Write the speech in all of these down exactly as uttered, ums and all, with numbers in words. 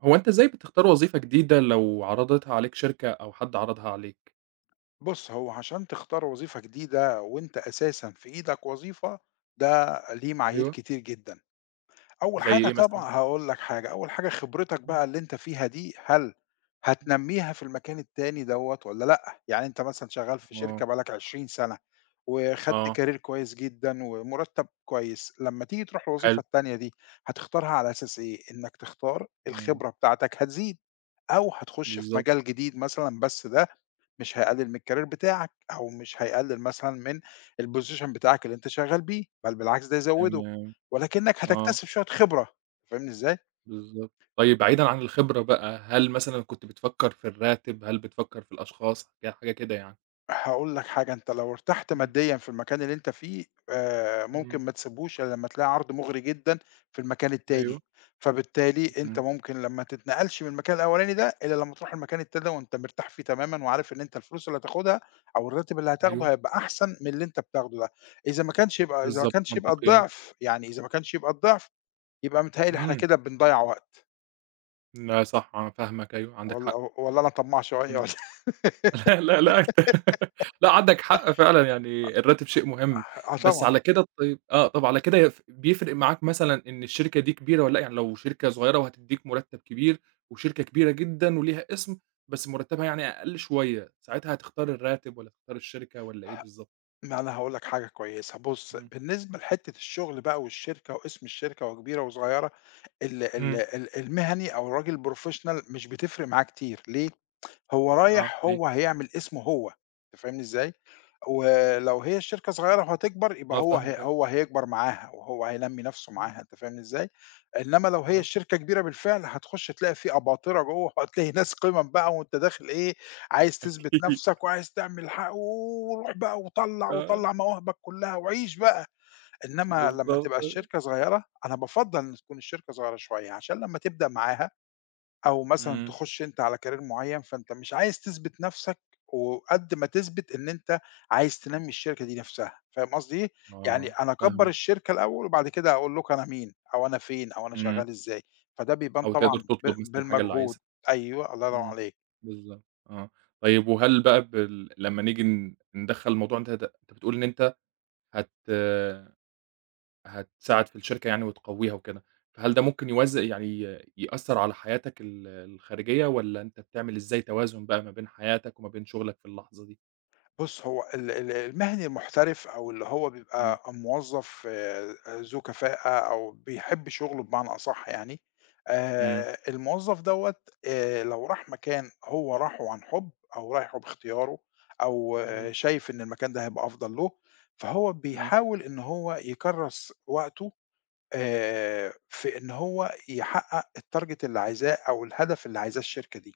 هو أنت إزاي بتختار وظيفة جديدة لو عرضتها عليك شركة أو حد عرضها عليك؟ بُص، هو عشان تختار وظيفة جديدة وأنت أساسًا في إيدك وظيفة، ده ليه معايير أيوه. كتير جدًا. أول زي حاجة إيه مثلًا؟ طبعًا هاقول لك حاجة، أول حاجة خبرتك إمم، بقى اللي أنت فيها دي، هل إمم. هتنمّيها في المكان التاني دوّة والّا لأ؟ يعني أنت مثلًا شغال في آه، شركة بقى لك 20 سنة، وخدت آه، career كويس جدًا ومرتب كويس، لمّا تيجي تروح الوظيفة حلو، التانية دي، هتختارها على أساس إيه؟ إنك تختار إمم، الخبرة بتاعتك هتزيد، أو هتخش في بالضبط، مجال جديد مثلًا بس ده مش هيقلل من الcareer بتاعك، أو مش هيقلل مثلًا من الposition بتاعك اللي أنت شغال بيه، بل بالعكس ده يزوّده. تمام، ولكنك آه، هتكتسب شوية خبرة، فاهمني إزاي؟ بالضبط. طيب بعيدًا عن الخبرة بقى، هل مثلًا كنت بتفكّر في الراتب، هل بتفكّر في الأشخاص، ك حاجة كده يعني؟ هاقول لك حاجة، أنت لو ارتحت إمم، ماديًا في المكان اللي أنت فيه، آآ ممكن إمم. ما تسيبهوش إلا لمّا تلاقي عرض مغري جدًا في المكان أيوه، التاني، فبالتالي أنت إمم، ممكن لمّا ما تتنقلش من المكان الأولاني ده إلا لمّا تروح المكان التاني ده وأنت مرتاح فيه تمامًا وعارف إن أنت الفلوس اللي هتاخدها أو الراتب اللي أيوه، هتاخده هيبقى أحسن من اللي أنت بتاخده ده، إذا ما كانش يبقى إذا ما بالضبط، كانش يبقى منطقي آه، الضعف، يعني إذا ما كانش يبقى الضعف، يبقى متهيأ لي إحنا إمم، كده بنضيّع وقت لأ صح، آه، فاهمك أيوه، عندك والّا حق. والّا أنا طماع شوية إمم. والّا لا، لأ، لأ، عندك حق فعلًا يعني الراتب شيء مهم، آه بس طبعًا. على كده طيب آه، طب على كده يف بيفرق معاك مثلًا إن الشركة دي كبيرة والّا لأ؟ يعني لو شركة صغيرة وهتدّيك مرتب كبير، وشركة كبيرة جدًا وليها اسم، بس مرتبها يعني أقل شوية، ساعتها هتختار الراتب والّا تختار الشركة والّا إيه بالضبط؟ ما أنا هاقول لك حاجة كويسة، بُص إمم، بالنسبة لحتّة الشغل بقى والشركة واسم الشركة وكبيرة وصغيرة، ال ال إمم، ال المهني أو الراجل الprofessional مش بتفرق معاه كتير، ليه؟ هو آه، رايح ليه؟ هو هيعمل اسمه هو، أنت فاهمني إزاي؟ ولو هي الشركة صغيرة وهتكبر يبقى آه، هو فاهمك ه أيوه، هو هيكبر معاها، وهو هينمّي نَفْسه إمم، معاها أنت فاهمني إزاي؟ إنّما لو هي آه، الشركة كبيرة بالفعل هتخُش تلاقي في أباطرة جوّه وهتلاقي ناس قِمَم بقى وأنت داخل إيه، عايز تثبت أكيد نَفْسك وعايز تعمل ح وروح بقى وطلّع، آه، وطلّع مواهبك كُلّها وعيش بقى، إنّما لمّا بالضبط، تبقى الشركة صغيرة أنا بافضّل إن تكون الشركة صغيرة شوية عشان لمّا تبدأ معاها أو مثلًا إمم، تخُش أنت على career معيّن، فأنت مش عايز تثبت نَفْسك وقد ما تثبت إن أنت عايز تنمّي الشركة دي نَفْسها، فاهم قصدي إيه؟ يعني آه، أنا أكبّر فاهمك، الشركة الأول وبعد كده أقول لكم أنا مين أو أنا فين أو أنا إمم، شغّال إزاي، فده بيبان أو تقدر طبعًا ب تطلب مثلًا الحاجة اللي بالمجهود. عايزها. أيوه، الله ينوّر إمم، عليك. بالضبط، آه. طيب وهل بقى بال لمّا نيجي ن ندخّل الموضوع أنت هت أنت بتقول إن أنت هت هتساعد في الشركة يعني وتقوّيها وكده، فهل ده ممكن يوز يعني يأثّر على حياتك ال الخارجية والّا أنت بتعمل إزاي توازن بقى ما بين حياتك وما بين شغلك في اللحظة دي؟ بُص، هو ال ال المهني المحترف أو اللي هو إمم، بيبقى موظف آآ ذو كفاءة أو بيحب شغله بمعنى أصح يعني، إمم، آآ الموظف دوّة آآ لو راح مكان هو راحه عن حُب أو رايحه باختياره أو إمم، آه، شايف إن المكان ده هيبقى أفضل له، فهو إمم، بيحاول إن هو يكرّس وقته آآ في إن هو يحقق الtarget اللي عايزاه أو الهدف اللي عايزاه الشركة دي.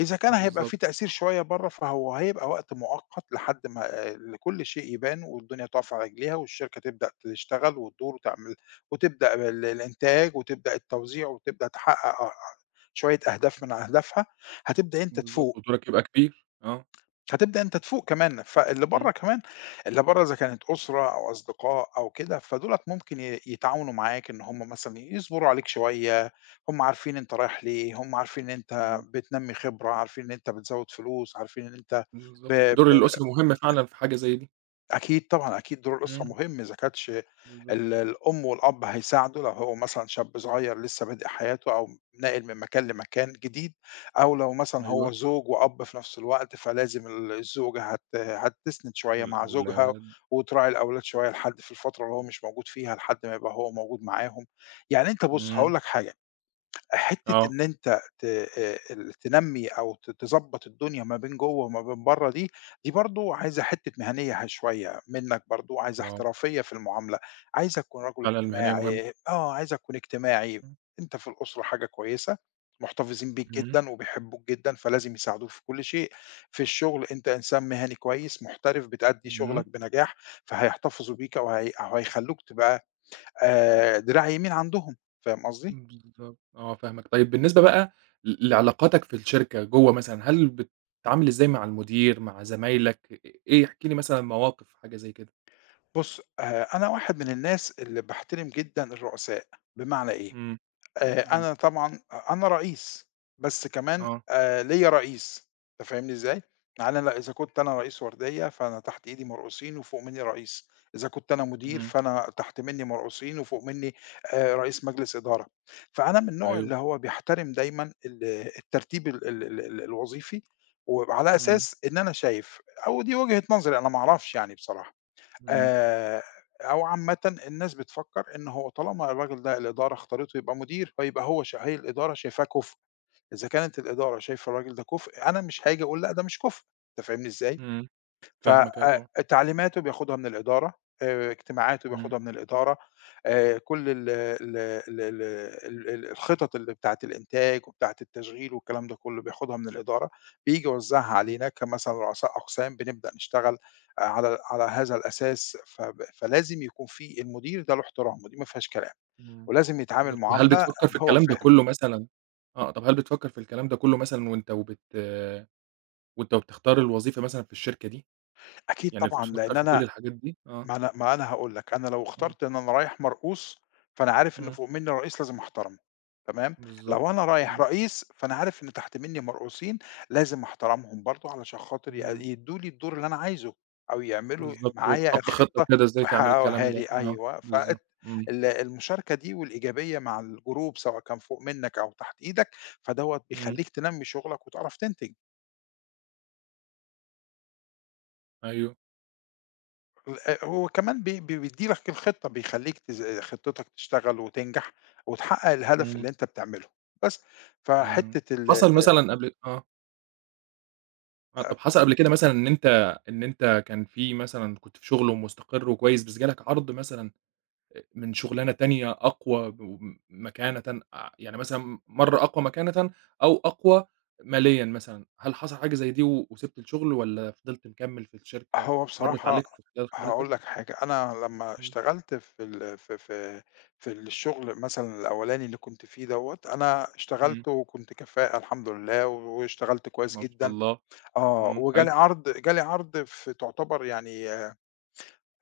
إذا كان هيبقى بالضبط، في تأثير شوية برّه، فهو هيبقى وقت مؤقت لحد ما ال كل شيء يبان والدنيا تُقف على رجليها والشركة تبدأ تشتغل وتدور وتعمل وتبدأ ال الإنتاج وتبدأ التوزيع وتبدأ تحقق أ شوية أهداف من أهدافها، هتبدأ أنت بالضبط تفوق. ودورك يبقى كبير، آه، هتبدأ أنت تفوق كمان، فاللي برّه إمم، كمان اللي برّه إذا كانت أسرة أو أصدقاء أو كده، فدُولَة ممكن ي يتعاونوا معاك إن هم مثلًا يصبروا عليك شوية، هم عارفين أنت رايح ليه، هم عارفين إن أنت إمم، بتنمّي خبرة، عارفين إن أنت بتزوّد فلوس، عارفين إن أنت. ب بالضبط، ب دور الأسرة مهم فعلًا في حاجة زي دي، أكيد طبعًا، أكيد دور الأسرة إمم، مهم، إذا كانتش بالضبط، ال الأم والأب هيساعدوا لو هو مثلًا شاب صغير لسه بادئ حياته أو ناقل من مكان لمكان جديد، أو لو مثلًا أيوه، هو زوج وأب في نفس الوقت، فلازم ال الزوجة هت هتسند شوية مع زوجها والأولاد، وتراعي الأولاد شوية لحد في الفترة اللي هو مش موجود فيها، لحد ما يبقى هو موجود معاهم. يعني أنت بُص، إمم. هاقول لك حاجة حتّة آه، إن أنت ت آآ ال تنمّي أو ت تضبّط الدنيا ما بين جوّه وما بين برّه دي، دي برضه عايزة حتّة مهنيّة ه شوية منّك برضه، عايزة آه، احترافية في المعاملة، عايزك تكون رجل الحلقة المهنية مهمة. اجتماعي آه، عايزك تكون اجتماعي، أنت في الأسرة حاجة كويسة، محتفظين بيك إمم، جدًا وبيحبوك جدًا فلازم يساعدوك في كل شيء، في الشغل أنت إنسان مهني كويس محترف بتأدّي إمم، شغلك بنجاح، فهيحتفظوا بيك وهي وهيخلّوك تبقى آآ دراع يمين عندهم، فاهم قصدي؟ بالضبط، آه فاهمك. طيب بالنسبة بقى ل لعلاقاتك في الشركة جوّه مثلًا، هل بتتعامل إزاي مع المدير، مع زمايلك، إ إيه احكِ لي مثلًا مواقف حاجة زي كده؟ بُص، آآ أنا واحد من إمم، الناس اللي باحترم جدًا الرؤساء، بمعنى إيه، إمم، آآ إمم، أنا طبعًا أ أنا رئيس، بس كمان آه، آآ ليّا رئيس، أنت فاهمني إزاي؟ يعني أنا إذا كنت أنا رئيس وردية، فأنا تحت إيدي مرؤوسين وفوق منّي رئيس، إذا كنت أنا مدير، إمم، فأنا تحت منّي مرؤوسين وفوق منّي آآ رئيس مجلس إدارة، فأنا من النوع أيوه، اللي هو بيحترم دايمًا ال الترتيب ال ال ال ال الوظيفي، وعلى إمم، أساس إن أنا شايف أو دي وجهة نظري أنا ما أعرفش يعني بصراحة. إمم، آآ أو عامةً الناس بتفكّر إن هو طالما الراجل ده الإدارة اختارته يبقى مدير، فيبقى هو ش هي الإدارة شايفاه كُفء، إذا كانت الإدارة شايفة الراجل ده كُفء، أنا مش هاجي أقول لأ ده مش كُفء، أنت فاهمني إزاي؟ إمم، ف فاهمك أيوه طبعًا، آآ تعليماته بياخدها من الإدارة، آآ اجتماعاته إمم، بياخدها من الإدارة، آآ كل ال ال ال ال ال ال الخطط اللي بتاعة الإنتاج وبتاعة التشغيل والكلام ده كله بياخدها من الإدارة، بييجي يوزّعها إمم، علينا كمثلًا رؤساء أقسام، بنبدأ نشتغل على على هذا الأساس، فب فلازم يكون في المدير ده له احترامه، دي ما فيهاش كلام، إمم، ولازم يتعامل بالضبط. وهل معاملة بتفكّر في إن هو الكلام ده فاهم. كلّه مثلًا آه، طَب هل بتفكّر في الكلام ده كلّه مثلًا وأنت وبت وأنت وبتختار الوظيفة مثلًا في الشركة دي؟ أكيد يعني طبعًا، بتفكّر لإن في أنا كل الحاجات دي آه، ما أنا ما أنا هاقول لك، أنا لو إمم، اخترت إن أنا رايح مرؤوس، فأنا عارف إن إمم، فوق منّي رئيس لازم أحترمه، تمام؟ بالضبط، لو أنا رايح إمم، رئيس، فأنا عارف إن تحت منّي مرؤوسين لازم أحترمهم برضه علشان خاطر ي إمم، يدّوا لي الدور اللي أنا عايزه، أو يعملوا بالضبط، معايا وتحط خطة الخطة كده إزاي تعملي ويحققوها الكلام ده، لي، آه، أيوه، بالضبط، فأت إمم، ال المشاركة دي والإيجابية مع الجروب سواء كان فوق منّك أو تحت إيدك، فدوّة إمم، بيخلّيك تنمّي شغلك وتعرف تنتج. أيوه، آآ هو كمان بي بي بيدّي لك الخطة، بيخلّيك تز خطتك تشتغل وتنجح وتحقق الهدف إمم، اللي أنت بتعمله، بس. تمام، فحتّة طب ال حصل مثلًا قبل آه، آه، طب حصل قبل كده مثلًا إن أنت إن أنت كان في مثلًا كنت في شغل ومستقر وكويس، بس جالك عرض مثلًا آآ من شُغلانة تانية أقوى ب مكانةً أع يعني مثلًا مرّة أقوى مكانةً أو أقوى ماليًا مثلًا، هل حصل حاجة زي دي و وسِبت الشغل والّا فضلت مكمّل في الشركة، هو مرّت بصراحة عليك في خلال خبرتك؟ هاقول لك حاجة، أنا لمّا إمم، اشتغلت في ال في في في الشغل مثلًا الأولاني اللي كنت فيه دوّة، أنا إمم، اشتغلت وكنت كفاءة الحمد لله واشتغلت كويس ما شاء جدًا، الله، آه، إمم، وجا حلو، لي عرض جا لي عرض في تعتبر يعني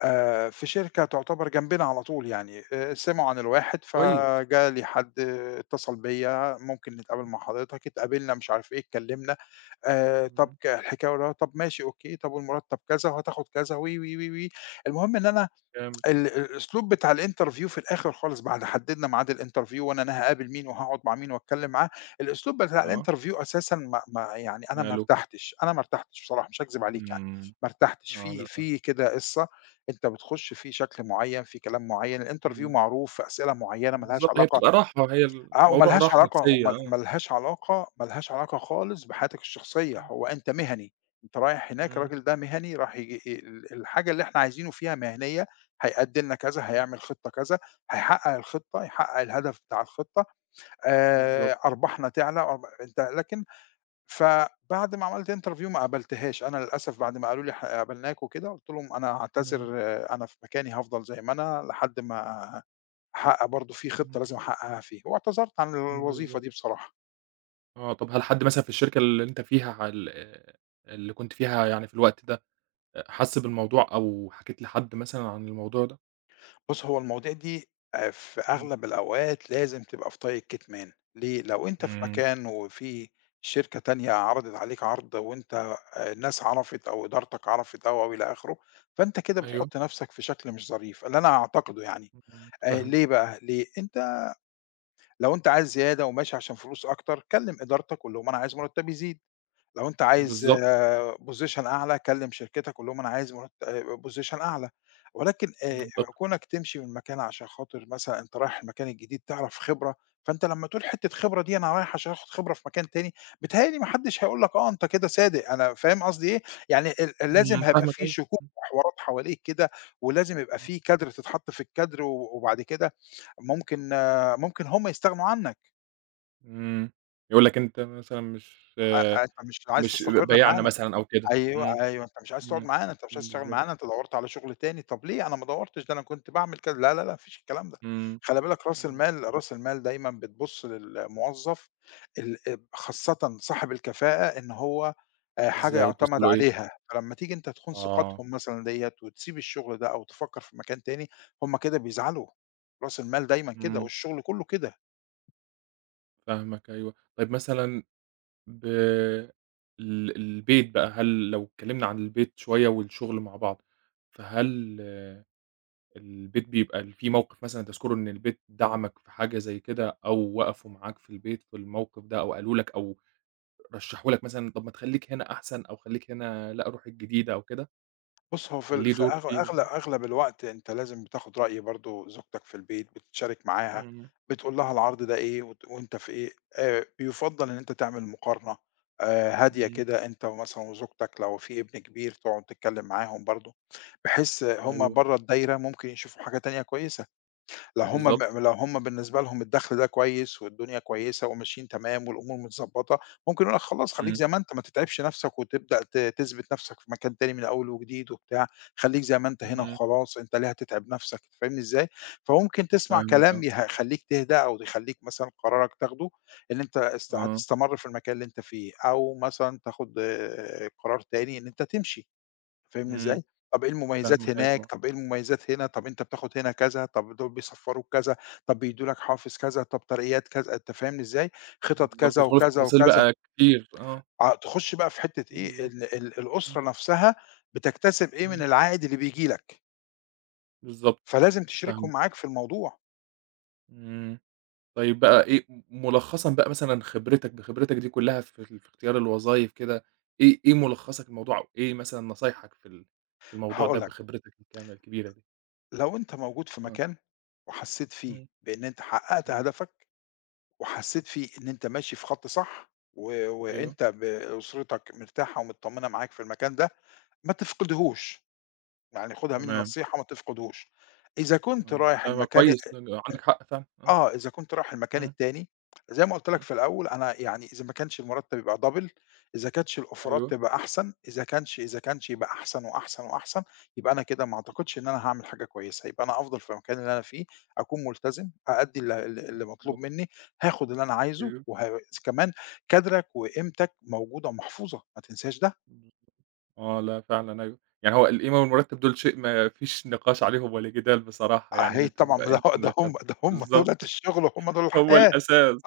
آآ في شركة تعتبر جنبنا على طول يعني، آآ سمعوا عن الواحد كويس، فجالي حد اتصل بيّا، "ممكن نتقابل إمم، مع حضرتك؟" اتقابلنا مش عارف إيه، اتكلّمنا، آآ "طب إمم، ك الحكاية والرواية، طب ماشي أوكي، طب والمرتّب كذا وهتاخد كذا." و، و، و، و. المهم إن أنا جامد، ال الأسلوب بتاع الinterview في الآخر خالص بعد حددنا ميعاد الinterview وإن أنا هاقابل مين وهاقعد مع مين واتكلم معاه، الأسلوب بتاع آه، الinterview أساسًا ما ما يعني أنا ما ماله؟ ارتحتش، أنا ما ارتحتش بصراحة مش هاكذب عليك يعني، إمم، ما ارتحتش، آه، في لأ فاهمك، في كده قصة أنت بتخش في شكل معين، في كلام معين، الinterview إمم، معروف في أسئلة معينة ما لهاش بالضبط هي علاقة بتبقى راحة، هي آه، وما الموضوع لهاش راحة علاقة نفسية، وما آه، ما لهاش علاقة ما لهاش علاقة خالص بحياتك الشخصية، إمم، هو أنت مهني، أنت رايح هناك إمم، الراجل ده مهني راح يج ال الحاجة اللي إحنا عايزينه فيها مهنية، هيقدّم لنا كذا، هيعمل خطة كذا، هيحقق الخطة، يحقق الهدف بتاع الخطة، بالضبط، آآ، أرباحنا تعلى أرب أنت لكن فبعد ما عملت interview ما قابلتهاش، أنا للأسف بعد ما قالوا لي ح قابلناك وكده، قُلت لهم: "أنا هاعتذر إمم، أنا في مكاني هافضل زي ما أنا لحد ما" أحقق برضه في إمم، خطة لازم أحققها فيه، واعتذرت عن الوظيفة بالضبط. دي بصراحة. آه، طب هل حد مثلًا في الشركة اللي أنت فيها ع ال آآ، اللي كنت فيها يعني في الوقت ده، أ حَس بالموضوع أو حكيت لحد مثلًا عن الموضوع ده؟ بُص، هو المواضيع دي آآ في إمم، أغلب الأوقات لازم تبقى في طي الكتمان، ليه؟ لو أنت في إمم. مكان وفي شركة تانية عرضت عليك عرض وأنت آآ الناس عرفت أو إدارتك عرفت أو، أو إلى آخره، فأنت كده أيوه، بتحُط نَفْسك في شكل مش ظريف، اللي أنا أعتقده يعني. إمم. آآ ليه فاهمك، بقى؟ ليه؟ أنت لو أنت عايز زيادة وماشي عشان فلوس أكتر، كلِّم إدارتك قُل لهم أنا عايز مُرتّبي يزيد. لو أنت عايز بالضبط، آه، position أعلى كلّم شركتك قُل لهم أنا عايز مرت آآ position أعلى، ولكن آآ منطقي، كونك تمشي من مكان عشان خاطر مثلًا أنت رايح المكان الجديد تعرف خبرة، فأنت لمّا تقول حتّة خبرة دي أنا رايح عشان آخُد خبرة في مكان تاني، بيتهيأ لي ما حدّش هيقول لك آه أنت كده صادق، أنا فاهم قصدي إيه؟ يعني ال إمم، لازم هيبقى فاهمك في أوي. شكوك إمم، وحوارات حواليك كده، ولازم يبقى إمم. في كادر تتحط في الكادر و وبعد كده ممكن آه، ممكن هم يستغنوا عنك، إمم، يقول لك أنت مثلًا مش آه، أنت مش عايز مش تستقر بيّعنا معانا. مثلًا أو كده، أيوه، إمم، أيوه، أنت مش عايز تقعد إمم. معانا، أنت مش عايز تشتغل بالضبط، معانا، أنت دَوّرت على شغل تاني، طَب ليه؟ أنا ما دَوّرتش، ده أنا كنت باعمل كذا، لا، لا، لا، ما فيش الكلام ده، إمم، خلي بالك رأس إمم. المال رأس المال دايمًا بتبُص للموظف ال اب خاصةً صاحب الكفاءة إن هو آآ حاجة إزاي توصل يُعتمد له إيه؟ عليها، فلمّا تيجي أنت تخون آه، ثقتهم مثلًا ديّة وتسيب الشغل ده أو تفكّر في مكان تاني، هُم كده بيزعلوا، رأس المال دايمًا كده إمم، والشغل كُلّه كده. فاهمك أيوه، طيب مثلًا ب ال البيت بقى، هل لو اتكلمنا عن البيت شوية والشغل مع بعض، فهل آه، البيت بيبقى ال في موقف مثلًا تذكره إن البيت دعمك في حاجة زي كده، أو وقفوا معاك في البيت في الموقف ده، أو قالوا لك أو رشحوا لك مثلًا طب ما تخلّيك هنا أحسن، أو خلّيك هنا لأ روح الجديدة أو كده، بُص، هو في كان ال ليه في دور أغ فيه أغلب يعني؟ أغلب الوقت أنت لازم بتاخد رأي برضه زوجتك في البيت، بتشارك معاها، إمم، بتقول لها العرض ده إيه وت وأنت في إيه، آآ بيُفضّل إن أنت تعمل مقارنة آآ هادية إمم، كده أنت ومثلًا وزوجتك لو في ابن كبير تقعد تتكلّم معاهم برضه، بحيث هم أيوه برّه الدايرة ممكن يشوفوا حاجة تانية كويسة. لو هم ب بالضبط، لو هم بالنسبة لهم الدخل ده كويس والدنيا كويسة وماشيين تمام والأمور متضبطة، ممكن يقول لك خلاص خلّيك إمم، زي ما أنت ما تتعبش نفسك وتبدأ ت تثبت نفسك في مكان تاني من أول وجديد وبتاع، خلّيك زي ما أنت هنا إمم، وخلاص، أنت ليه هتتعب نفسك، أنت فاهمني إزاي؟ فممكن تسمع فاهمك آه، كلام يه يخلّيك تهدى أو يخلّيك مثلًا قرارك تاخده إن أنت است آه، هتستمر في المكان اللي أنت فيه، أو مثلًا تاخد آه، قرار تاني إن أنت تمشي. فاهمني إمم، إزاي؟ طَب إيه المميزات فاهمك أيوه هناك، طبعًا، طَب إيه المميزات هنا، طَب أنت بتاخد هنا كذا، طَب دول بيصفّروك كذا، طَب بيدّوا لك حافز كذا، طَب ترقيات كذا، أنت فاهمني إزاي؟ خطط بالضبط كذا يدخلوا في وكذا تفاصيل وكذا، بقى كتير، آه، آه، تخُش بقى في حتّة إيه، بالضبط، ال ال إمم، الأسرة نَفْسها بتكتسب إيه من إمم. العائد اللي بييجي لك، بالضبط، فلازم تشرِكهم فاهمك، معاك في الموضوع، إمم، طيب بقى إيه م ملخصًا بقى مثلًا خبرتك بخبرتك دي كلها في ال في اختيار الوظايف كده، إيه إيه ملخصك الموضوع أو إيه مثلًا نصايحك في ال في الموضوع ده هاقول لك، بخبرتك الكاملة الكبيرة دي؟ لو أنت موجود في آه، مكان وحسّيت فيه إمم، بإن أنت حقّقت إمم، هدفك وحسّيت فيه إن أنت ماشي في خَط صح و أيوه، وأنت ب أسرتك مرتاحة ومتطمّنة معاك في المكان ده ما تفقدهوش، يعني خُدها منّي تمام، نصيحة ما تفقدهوش، إذا كنت تمام، رايح لا هو المكان كويس عندك حق فعلًا، آه، آه، إذا كنت رايح المكان إمم، التاني زي ما قُلت لك إمم، في الأول أنا يعني إذا ما كانش المرتّب يبقى double إذا كانتش الأوفرات أيوه، تبقى أحسن، إذا كانش إذا كانش يبقى أحسن وأحسن وأحسن، يبقى أنا كده ما أعتقدش إن أنا هاعمل حاجة كويسة، يبقى أنا أفضل في المكان اللي أنا فيه، أكون ملتزم، أأدّي ال ال اللي مطلوب بالضبط، منّي، هاخد اللي أنا عايزه، أيوه، وه كمان كادرك وقيمتك موجودة ومحفوظة، ما تنساش ده. إمم، آه، لأ فعلًا أيوه، يعني هو القيمة والمرتب دول شيء ما فيش نقاش عليهم ولا جدال بصراحة يعني إن أهي أنت طبعًا تبقى ما ده قيمتك هو ده هم ومرتبك، ده هم دُولة بالضبط. الشغل وهم دُول هو الحياة،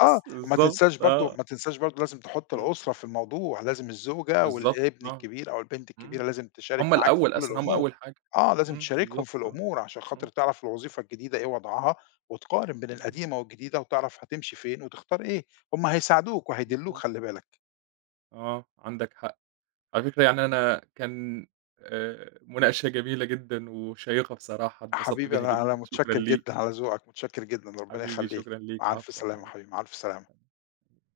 آه، وما بالضبط تنساش برضه آه، ما تنساش برضه لازم تحُط إمم، الأسرة في الموضوع، لازم الزوجة بالضبط والابن آه، الكبير أو البنت إمم، الكبيرة لازم تشارك هُم معاك في الأول كل أصلًا، هُم الأمور، أول حاجة، آه، لازم إمم، تشاركهم بالضبط في آه، الأمور عشان خاطر إمم، تعرف الوظيفة الجديدة إيه وضعها، وتقارن بين إمم، القديمة والجديدة وتعرف هتمشي فين وتختار إيه، هم هيساعدوك وهيدلّوك بالضبط خلّي بالك. آه، عندك حق، على فكرة يعني أنا كان آآ، مناقشة جميلة جدًا وشيقة بصراحة، اتبسطت حبيبي بيها أنا أنا جدًا، شكرًا متشكّر جدًا ليك، على ذوقك، متشكّر جدًا، ربنا حبيبي شكرًا يخلّيك، ليك، مع ألف عفوًا، سلامة حبيبي، العفو. مع ألف سلامة.